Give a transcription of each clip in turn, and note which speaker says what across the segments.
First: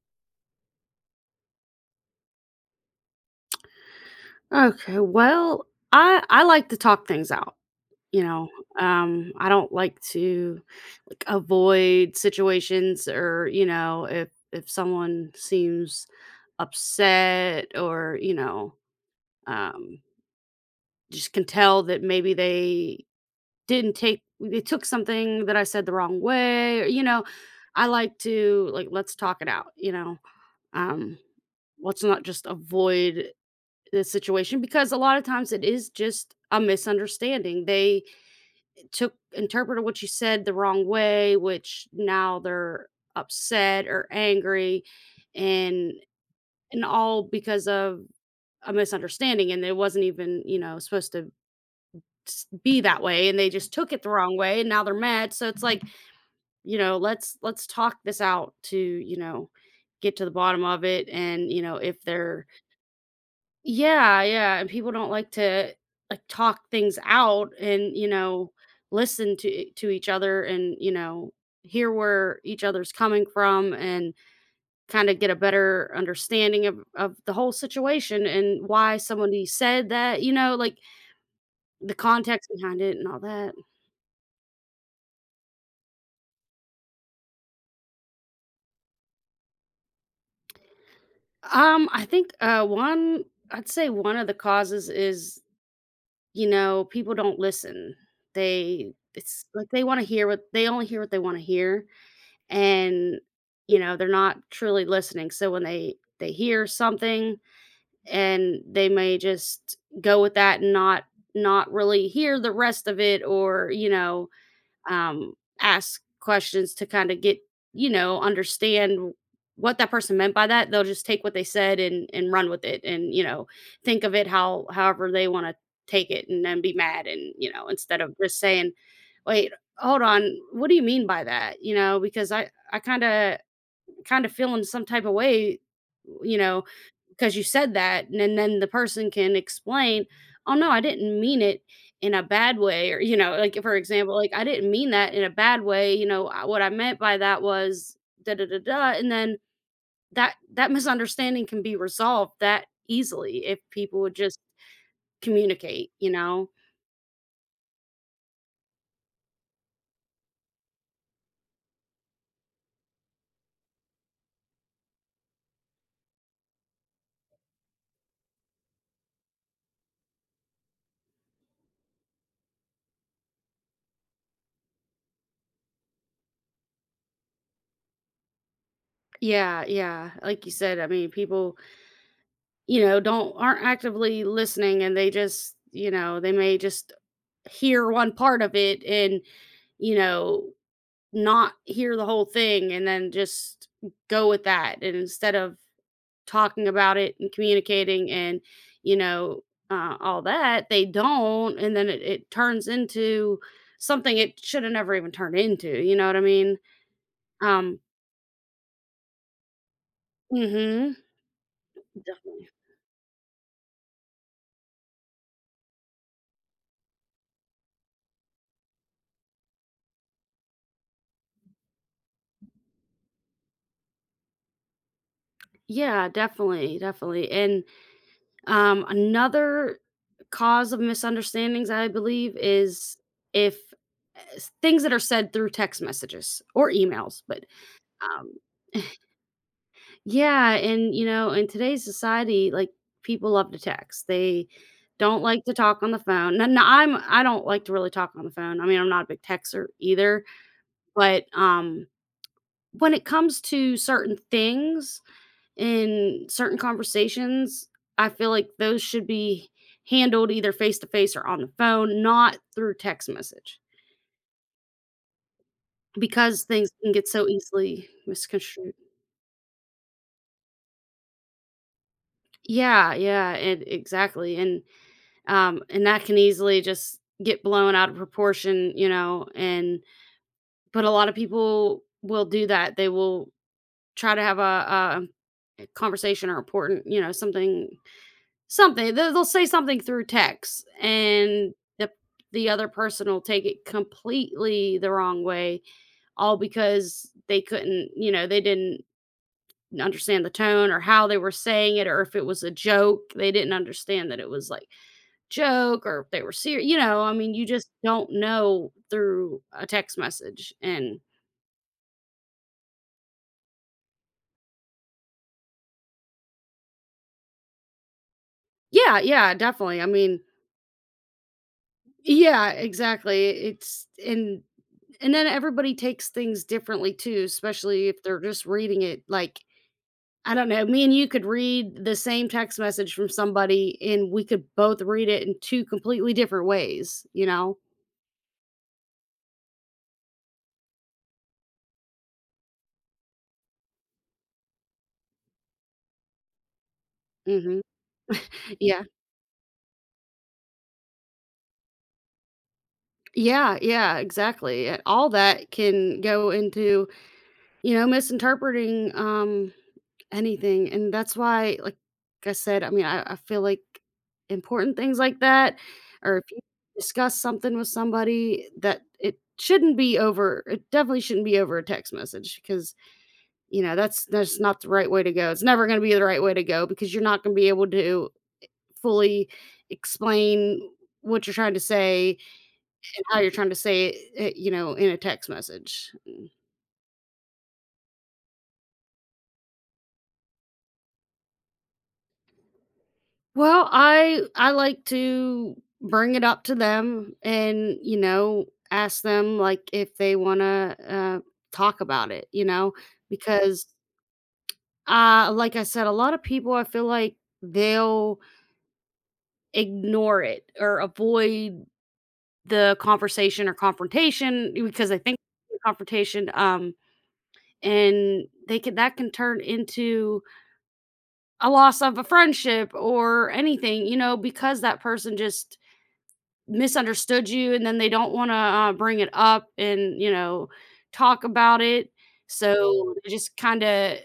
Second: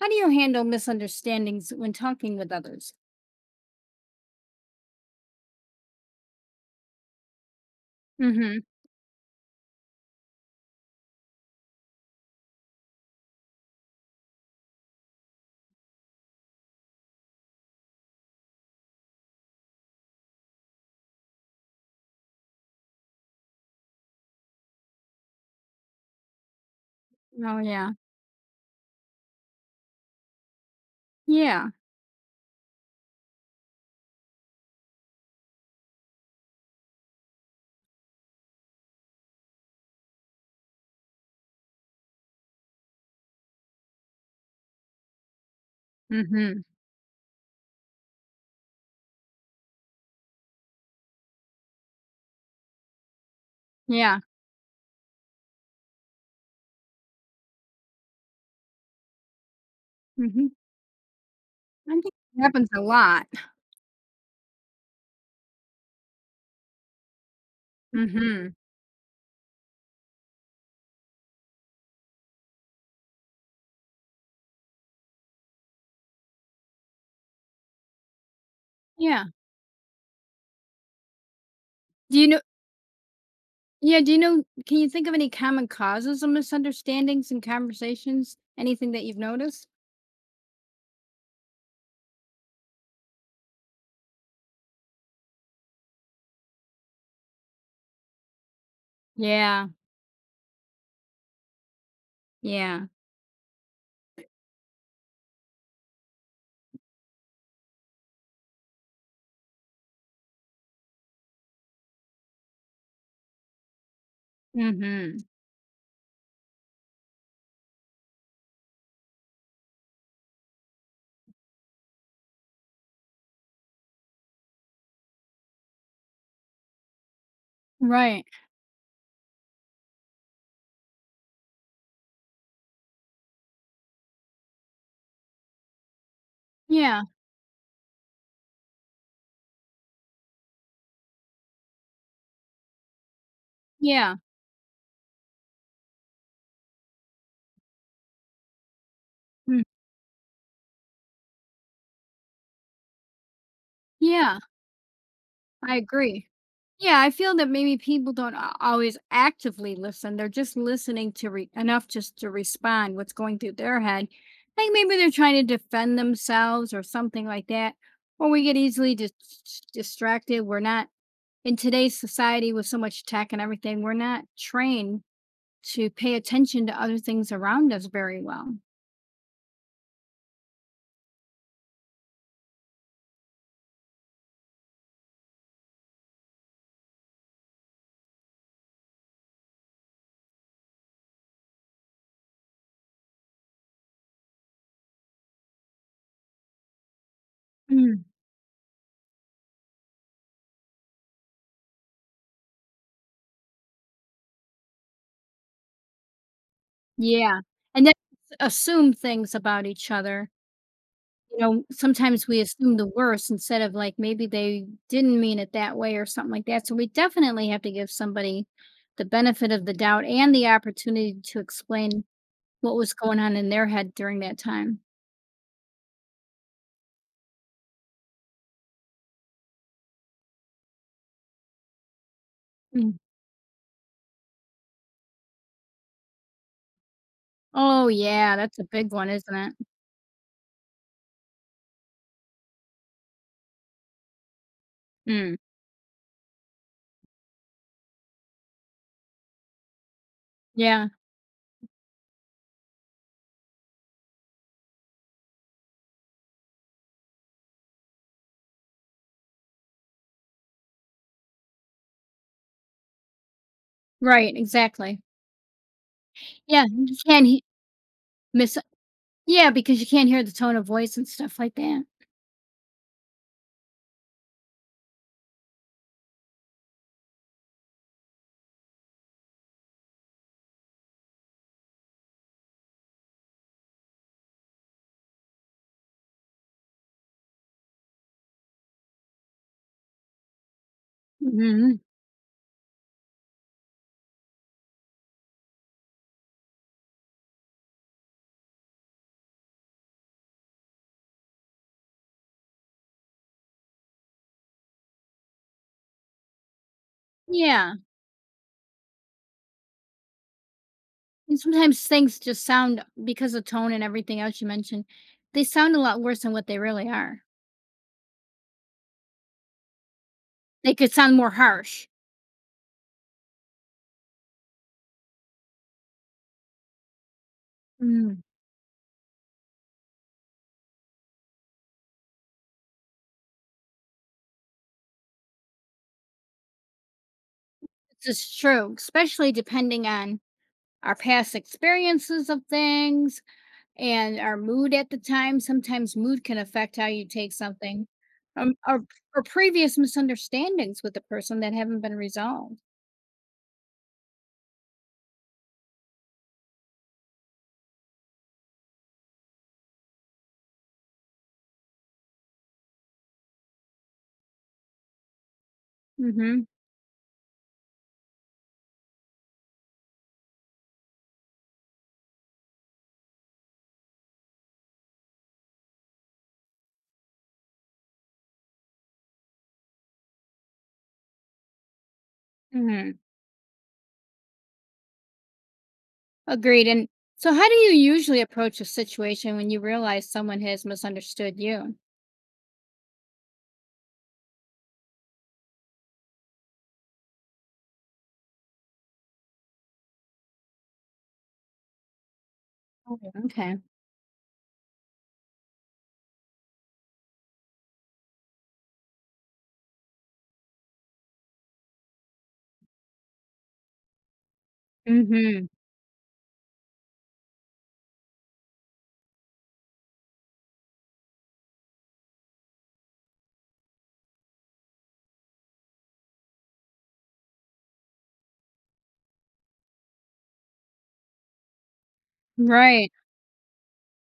Speaker 1: How do you handle misunderstandings when talking with others?
Speaker 2: Okay, well, I like to talk things out, you know.
Speaker 1: Hmm.
Speaker 2: I don't like to like avoid situations or, if someone seems upset or, um just can tell that maybe they didn't take they took something that I said the wrong way or,
Speaker 1: Oh
Speaker 2: I
Speaker 1: yeah.
Speaker 2: like to like let's talk it out. Um
Speaker 1: Yeah.
Speaker 2: let's not just avoid the situation, because a lot of times it is just a misunderstanding. They took interpreted what you said the wrong way, which now they're upset or angry, and
Speaker 1: Mm-hmm.
Speaker 2: and all because of a misunderstanding, and it wasn't even, supposed to be that way, and they just took it the
Speaker 1: Yeah.
Speaker 2: wrong way and now they're mad. So it's like, let's talk this out, to get to the
Speaker 1: Hmm.
Speaker 2: bottom of it and,
Speaker 1: I
Speaker 2: if
Speaker 1: think it
Speaker 2: they're…
Speaker 1: happens a lot.
Speaker 2: Yeah, yeah, and people don't like to, like, talk things out and,
Speaker 1: Hmm.
Speaker 2: listen to to each other and, hear where each other's coming from, and kinda get a better understanding of the whole situation and why
Speaker 1: Yeah.
Speaker 2: somebody said that, like, the
Speaker 1: Do you know
Speaker 2: context behind it and all that.
Speaker 1: yeah, do you know can you think of any common causes of misunderstandings in conversations? Anything that you've noticed?
Speaker 2: I think, one I'd say one of the causes is, people don't listen. They it's like
Speaker 1: Yeah.
Speaker 2: they wanna hear what they only hear what they wanna hear.
Speaker 1: Yeah.
Speaker 2: And they're not truly listening, so when they hear something, and they may just go with that and not really hear the rest of it, or you know
Speaker 1: Mm-hmm.
Speaker 2: um, ask questions to kind of get, understand what that person meant by that. They'll just take what they said and run with it, and, think of it however they want to take it, and then be mad, and, instead of
Speaker 1: Right.
Speaker 2: just saying, "Wait, hold on. What do you mean by that?" Because I kind of feel in some type of way, you know,
Speaker 1: Yeah.
Speaker 2: because you said that, and then the person can explain, "Oh, no, I didn't mean it in a bad way," or like, for
Speaker 1: Yeah.
Speaker 2: example, like, "I didn't mean that in a bad way, What I meant by that was da da da da." And then
Speaker 1: Mm.
Speaker 2: that misunderstanding can be resolved that easily if people would
Speaker 1: Yeah.
Speaker 2: just
Speaker 1: I
Speaker 2: communicate you
Speaker 1: agree.
Speaker 2: know
Speaker 1: Yeah, I feel that maybe people don't always actively listen. They're just listening to enough just to respond what's going through their head. Like maybe they're trying to defend themselves or something like that. Or we get easily distracted. We're not in today's society with so much tech and everything. We're not trained to pay attention to other things around us very well.
Speaker 2: Yeah, yeah, like you said, I mean, people, don't, aren't actively listening, and they just, they may just hear one part of it, and, you know not hear the whole thing, and then just go with that, and instead of talking about it and
Speaker 1: Mm.
Speaker 2: communicating and, you know all that, they don't, and then it turns into something it should have never even turned into, you know what I mean?
Speaker 1: Yeah,
Speaker 2: um
Speaker 1: and then assume things about each other.
Speaker 2: mm-hmm.
Speaker 1: Sometimes we
Speaker 2: Definitely.
Speaker 1: assume the worst instead of like maybe they didn't mean it that way or something like that. So we definitely have to give somebody the benefit of the doubt and the opportunity to explain what was going on in their head during that time.
Speaker 2: Yeah, definitely, definitely, and another cause of misunderstandings, I believe, is
Speaker 1: Mm.
Speaker 2: if things that are said through text messages or emails, but
Speaker 1: Oh
Speaker 2: um
Speaker 1: yeah, that's a big one, isn't it?
Speaker 2: yeah, and, in today's society, like, people love to text. They don't
Speaker 1: Mm.
Speaker 2: like to talk on the phone. No, no, I don't like to really talk on the phone. I mean, I'm not a big texter either,
Speaker 1: Yeah,
Speaker 2: but, when it comes to certain things and certain conversations, I feel like those should be handled either face to face or on the phone, not through text message,
Speaker 1: right, exactly.
Speaker 2: because
Speaker 1: Yeah,
Speaker 2: things can
Speaker 1: you
Speaker 2: get
Speaker 1: can't
Speaker 2: so easily
Speaker 1: miss.
Speaker 2: misconstrued.
Speaker 1: Yeah, because you can't hear the tone of voice and stuff like that.
Speaker 2: Yeah, yeah, and exactly, and that can easily just get blown out of proportion, and but a lot of people will do that. They will try to have a conversation, or important, something something. They'll say something through text, and
Speaker 1: Hmm.
Speaker 2: the the other person will take it completely the wrong way, all because they couldn't, they didn't understand the tone or how they were saying it, or if it was a joke. They didn't understand that it was like joke, or if they were serious. You know, I mean, you just
Speaker 1: Yeah.
Speaker 2: don't know through a text message. And
Speaker 1: And sometimes things just sound because of tone and everything else you mentioned, they sound a lot worse than what they really are.
Speaker 2: yeah, yeah, definitely. I mean,
Speaker 1: They could sound more harsh.
Speaker 2: yeah, exactly. It's And then everybody takes things differently too, especially if they're
Speaker 1: Mm.
Speaker 2: just reading it. Like, I don't know, me and you could read the same text message from somebody and we could both read it in two completely different ways, you know?
Speaker 1: This is true, especially depending on our past experiences of things and our mood at the time. Sometimes mood can affect how you take
Speaker 2: Mhm.
Speaker 1: something,
Speaker 2: Yeah.
Speaker 1: or, previous misunderstandings with the person that haven't been resolved.
Speaker 2: Yeah, yeah, exactly. And all that can go into, misinterpreting anything. And that's why, like I said, I mean, I feel like important things like that, or if you
Speaker 1: Hmm.
Speaker 2: discuss something with somebody, that it shouldn't be over, it definitely shouldn't be over a text message, because, that's not the right way to go. It's never going to be the right way to go, because you're not going to be able to fully explain what you're trying to say
Speaker 1: Hmm.
Speaker 2: and how you're trying to say it, in a text message.
Speaker 1: Agreed. And so, how do you usually approach a situation when you realize someone has misunderstood you?
Speaker 2: Well, I like to bring it up to them and, ask them like if they want to talk about it,
Speaker 1: Oh, okay.
Speaker 2: because like I said, a lot of people I feel like they'll ignore it or avoid the conversation or confrontation, because they think
Speaker 1: Mhm.
Speaker 2: it's a confrontation, and they can that can turn into a loss of a friendship or anything, because that person just misunderstood you, and then they don't wanna, bring it up and, talk about it.
Speaker 1: Right.
Speaker 2: So, they just kinda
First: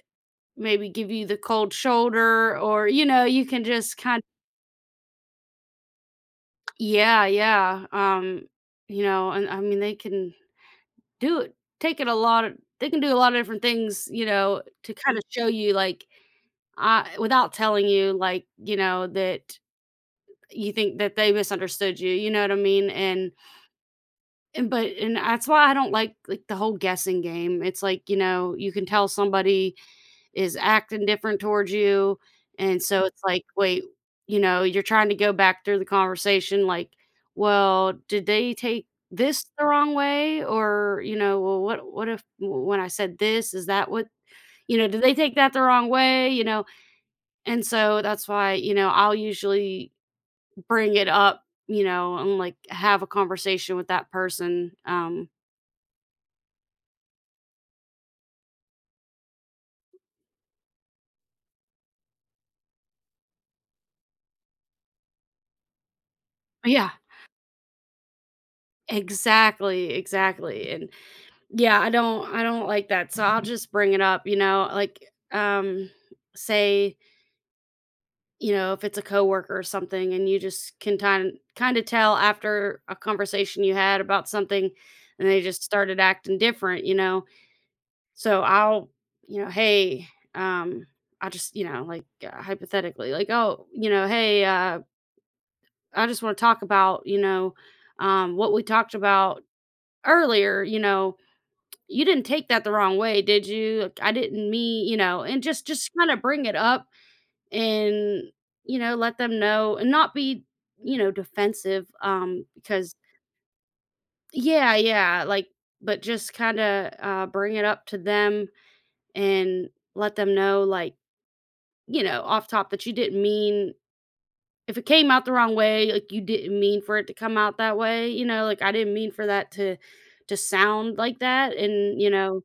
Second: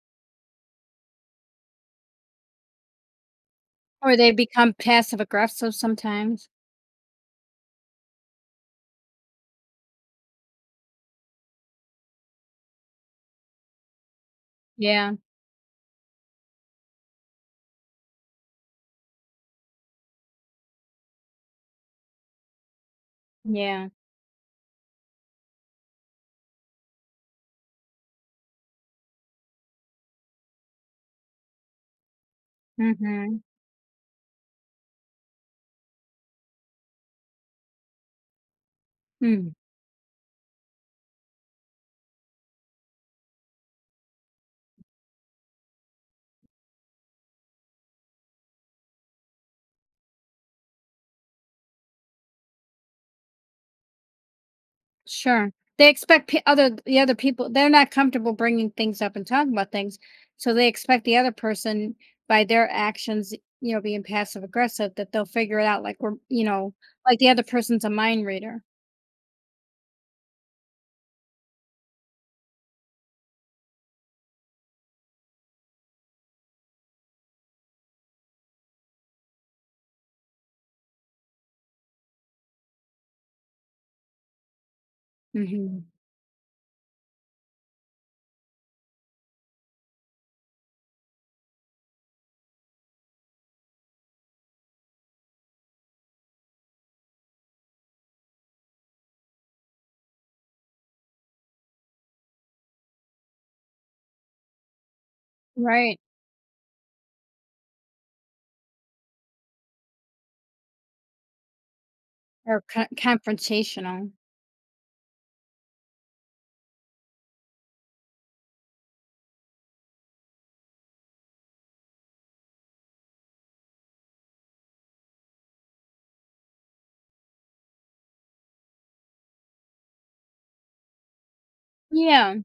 Speaker 2: maybe give you the cold shoulder, or, you can just
Speaker 1: Or
Speaker 2: kind of…
Speaker 1: they become passive aggressive sometimes.
Speaker 2: Yeah, yeah, and I mean, they can do it take it a lot of they can do a lot of different things, to
Speaker 1: Yeah.
Speaker 2: kinda show you, like, without telling you, like, that you think that they misunderstood you, you know what I mean? And
Speaker 1: Yeah.
Speaker 2: And but and that's why I don't like, the whole guessing game. It's like, you can tell somebody is acting different towards you, and so it's
Speaker 1: Mhm.
Speaker 2: like, wait, you're trying to go back through the conversation like, "Well, did they take this
Speaker 1: Mm.
Speaker 2: the wrong way?" Or, "Well, what if when I said this, is that what…" you know, "Did they take that the wrong way?" You know? And so that's why, I'll usually bring it up, and, like, have a conversation with that person,
Speaker 1: Sure. They expect p other the other people they're not comfortable bringing things up and talking about things, so they expect the other person by their actions, being passive aggressive that they'll figure it out like we're,
Speaker 2: yeah.
Speaker 1: like the other person's a mind reader.
Speaker 2: Exactly, exactly, and yeah, I don't like that, so I'll just bring it up, like, um, say, if it's a coworker or something and you just can kinda tell after a conversation you had about something, and they just
Speaker 1: Mhm.
Speaker 2: started acting different, so I'll, "Hey," um, I just, like, hypothetically, like, "Oh," you know, "Hey, I just wanna talk about, what we talked about earlier," you know, "You didn't take that the wrong way, did you? I didn't mean…" You know, and just
Speaker 1: Right.
Speaker 2: kinda bring it up and, let them know, and not be, defensive,
Speaker 1: Or co
Speaker 2: because…
Speaker 1: confrontational.
Speaker 2: Yeah, yeah, like, but just kinda, bring it up to them and let them know, like, off top, that you didn't mean, if it came out the wrong way, like, you didn't mean for it to come out that way, like, I didn't mean for that to sound like that, and, you
Speaker 1: Yeah.
Speaker 2: know,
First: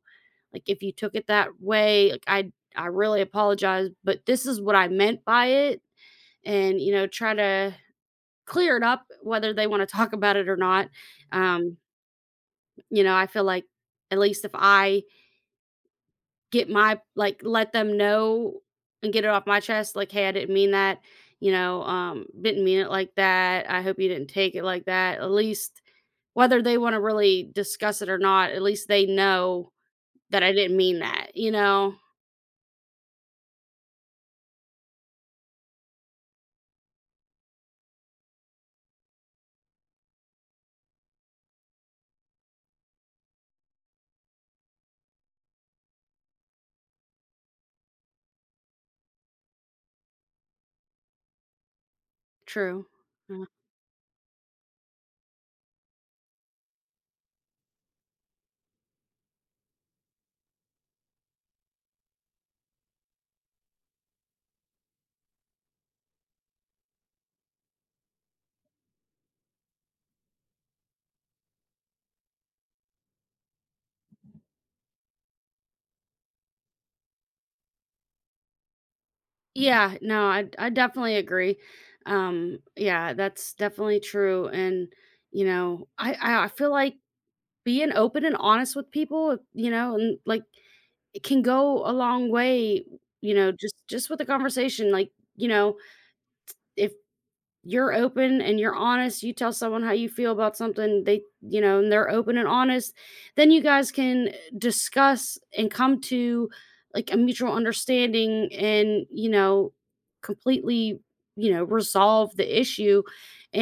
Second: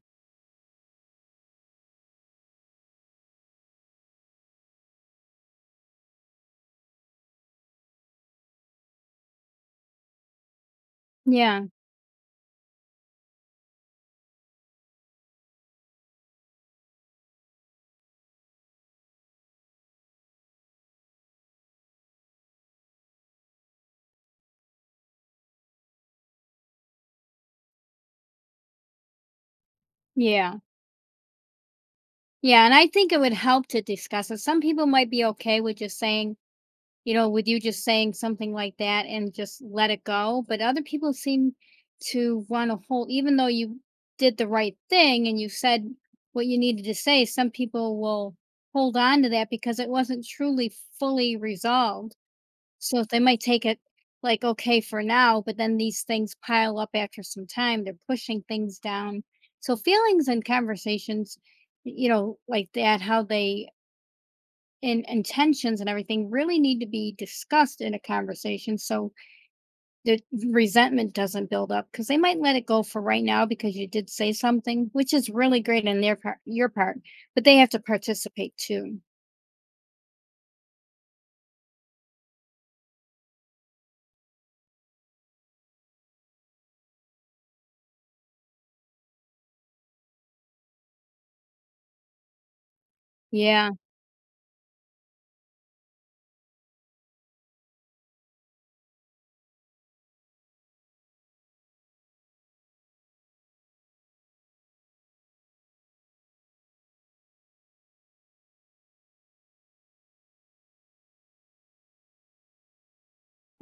Speaker 2: like, if you took it that way, like, I really apologize, but this is what I meant by it, and, try to clear it up whether they wanna talk about it or not.
Speaker 1: Yeah.
Speaker 2: Um, I feel like, at least if I let them know, and get it off my chest, like, "Hey, I didn't mean that," "Didn't mean it like that. I hope you didn't take it like that." At least whether they wanna really discuss it or not, at least they know that I
Speaker 1: Yeah.
Speaker 2: didn't mean that, you know?
Speaker 1: Yeah, and I think it would help to discuss it. Some people might be okay with just saying, with you just saying something like that and just let it go. But other people seem to want to hold, even though you did the right thing and you said what you needed to say, some people will hold on to that because it wasn't truly fully resolved.
Speaker 2: True.
Speaker 1: So they might take it like okay for now, but then these things pile up after some time. They're pushing things down. So feelings and conversations, like that, how they and intentions and everything really need to be discussed in a conversation so the resentment doesn't build up because they might let it go for right now because you did say something which is really great on their part your part but they have to participate too.
Speaker 2: Yeah, no, I definitely agree. Yeah, that's definitely true. And I feel like being open and honest with people, and like, it can go a long way.
Speaker 1: Yeah,
Speaker 2: Just with the conversation, like, if you're open and you're honest, you tell someone how you feel about something, and they're open and honest, then you guys can discuss and come to, like, a mutual understanding and, completely, resolve the issue,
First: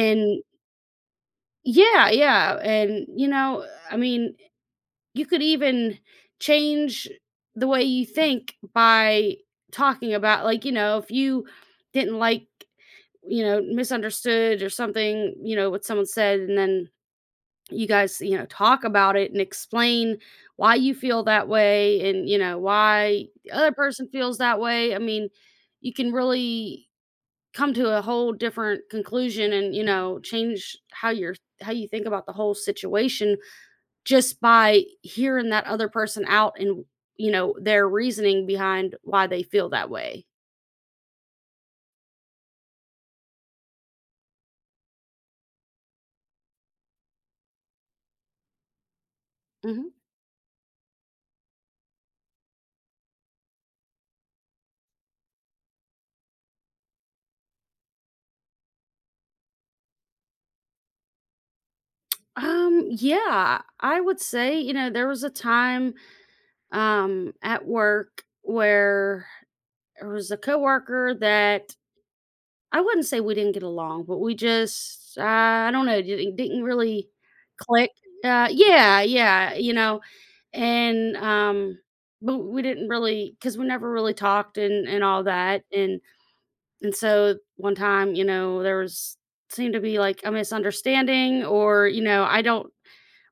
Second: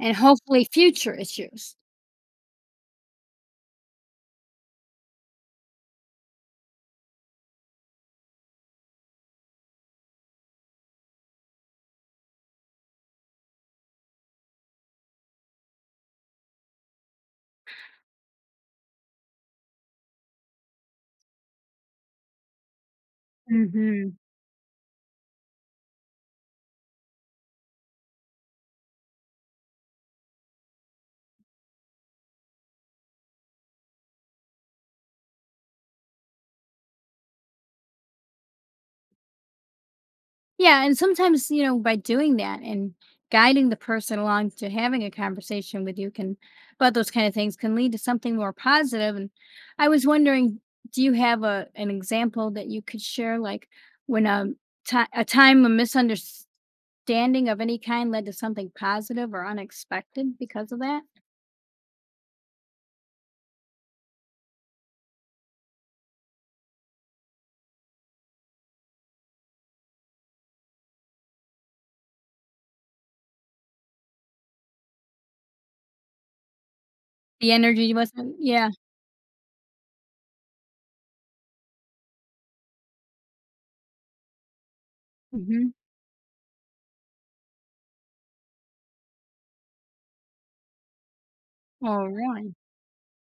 Speaker 1: and hopefully future issues.
Speaker 2: Yeah, yeah, and, I mean, you could even change the way you think by talking about, like, if you didn't like you know, misunderstood or something, what someone said, and then you guys, talk about it and explain why you feel that way, and, why the other person
Speaker 1: Hmm.
Speaker 2: feels that way. I mean, you can really come to a whole different conclusion, and, change how you think about the whole situation, just by hearing that other person out, and, their reasoning behind why they feel that way.
Speaker 1: Yeah, and sometimes, by doing that and guiding the person along to having a conversation with you can about those kind of things can lead to something more positive. And I
Speaker 2: Mhm.
Speaker 1: was wondering, do you have a an example that you could share, like when a time a misunderstanding of any kind led to something positive or unexpected because of that?
Speaker 2: Yeah, I would say, there was a time at work where there was a coworker that I wouldn't say we didn't get along, but we just I don't know, didn't really
Speaker 1: The
Speaker 2: click.
Speaker 1: energy wasn't, yeah.
Speaker 2: Yeah, yeah, and but we didn't really, cuz we never really talked and all that,
Speaker 1: Hmm.
Speaker 2: and so one time, there was seemed to be like a misunderstanding, or,
Speaker 1: Oh,
Speaker 2: I
Speaker 1: really?
Speaker 2: don't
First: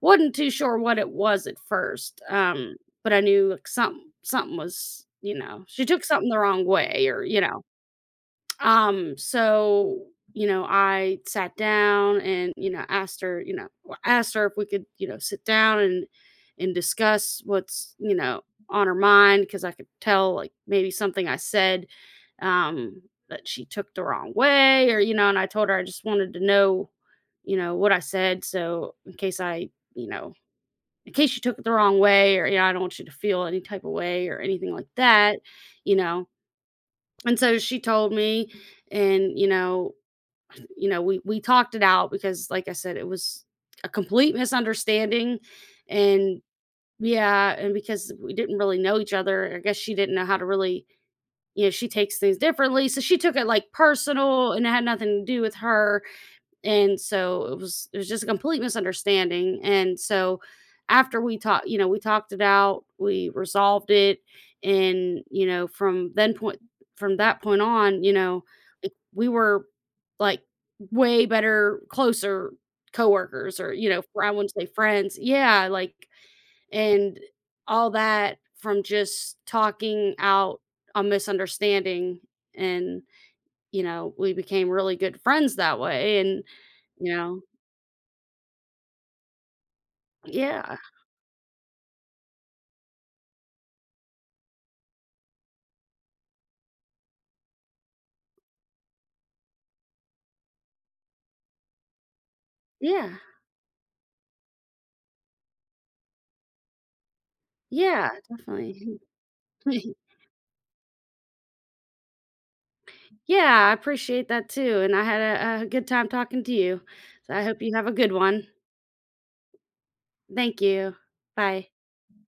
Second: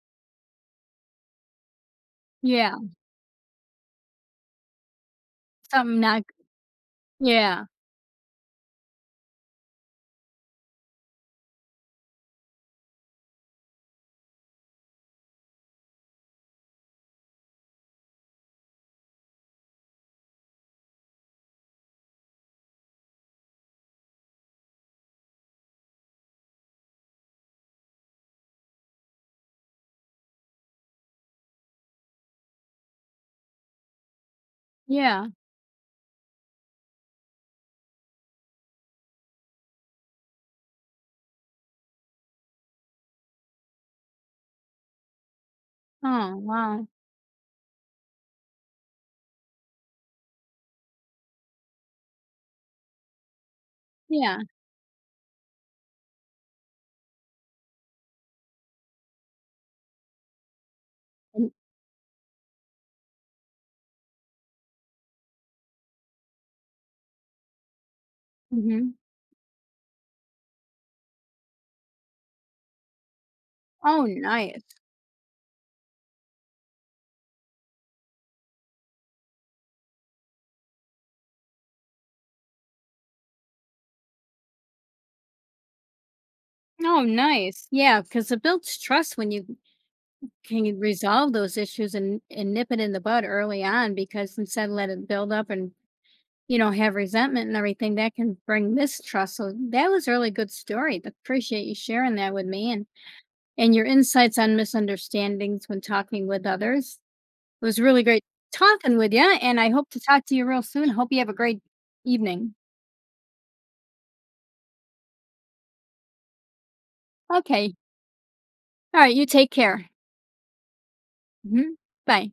Speaker 2: wasn't too sure what it was at first,
Speaker 1: Yeah,
Speaker 2: but I knew, like, something she
Speaker 1: something
Speaker 2: took
Speaker 1: not,
Speaker 2: something the wrong way, or, you know.
Speaker 1: yeah,
Speaker 2: So, I sat down and, asked her if we could, sit down and discuss what's, on her mind, because I could tell, like, maybe something I said, um, that she took the wrong way, or, and I told her I just wanted to know, what I said, so in case I, you know in case you took it the wrong way, or, I don't want you to feel any type of way or anything like
Speaker 1: yeah.
Speaker 2: that, you know. And so she told me, and, we talked it out, because like I said, it was a complete misunderstanding.
Speaker 1: Oh,
Speaker 2: And
Speaker 1: wow,
Speaker 2: yeah, and because we didn't really know each other, I guess she didn't know how to really, she takes things differently. So she took it like
Speaker 1: yeah.
Speaker 2: personal, and it had nothing to do with her. And so it was just a complete misunderstanding, and so after we talked you know, we talked it out, we resolved it, and, from that point on,
Speaker 1: Mm-hmm.
Speaker 2: like, we were, like, way better, closer coworkers, or,
Speaker 1: Oh,
Speaker 2: I wouldn't
Speaker 1: nice.
Speaker 2: say friends… Yeah, like, and all that, from just talking out a misunderstanding, and, we became really good friends that way, and,
Speaker 1: Oh,
Speaker 2: you know…
Speaker 1: nice. Yeah, because it builds trust when you
Speaker 2: Yeah,
Speaker 1: can resolve those issues and nip it in the bud early on because instead let it build up and, have resentment and everything, that can bring mistrust. So that was a really good story. Appreciate you sharing that with me and,
Speaker 2: yeah,
Speaker 1: and your insights on misunderstandings when talking with others. It was really
Speaker 2: yeah,
Speaker 1: great talking
Speaker 2: definitely.
Speaker 1: with you, and I hope to talk to you real soon. Hope you have a great evening.
Speaker 2: Yeah, I appreciate that too, and I had a good time talking to you, so I hope
Speaker 1: Okay.
Speaker 2: you have a good one.
Speaker 1: All right. You take care.
Speaker 2: Thank you. Bye.
Speaker 1: Hmm. Bye.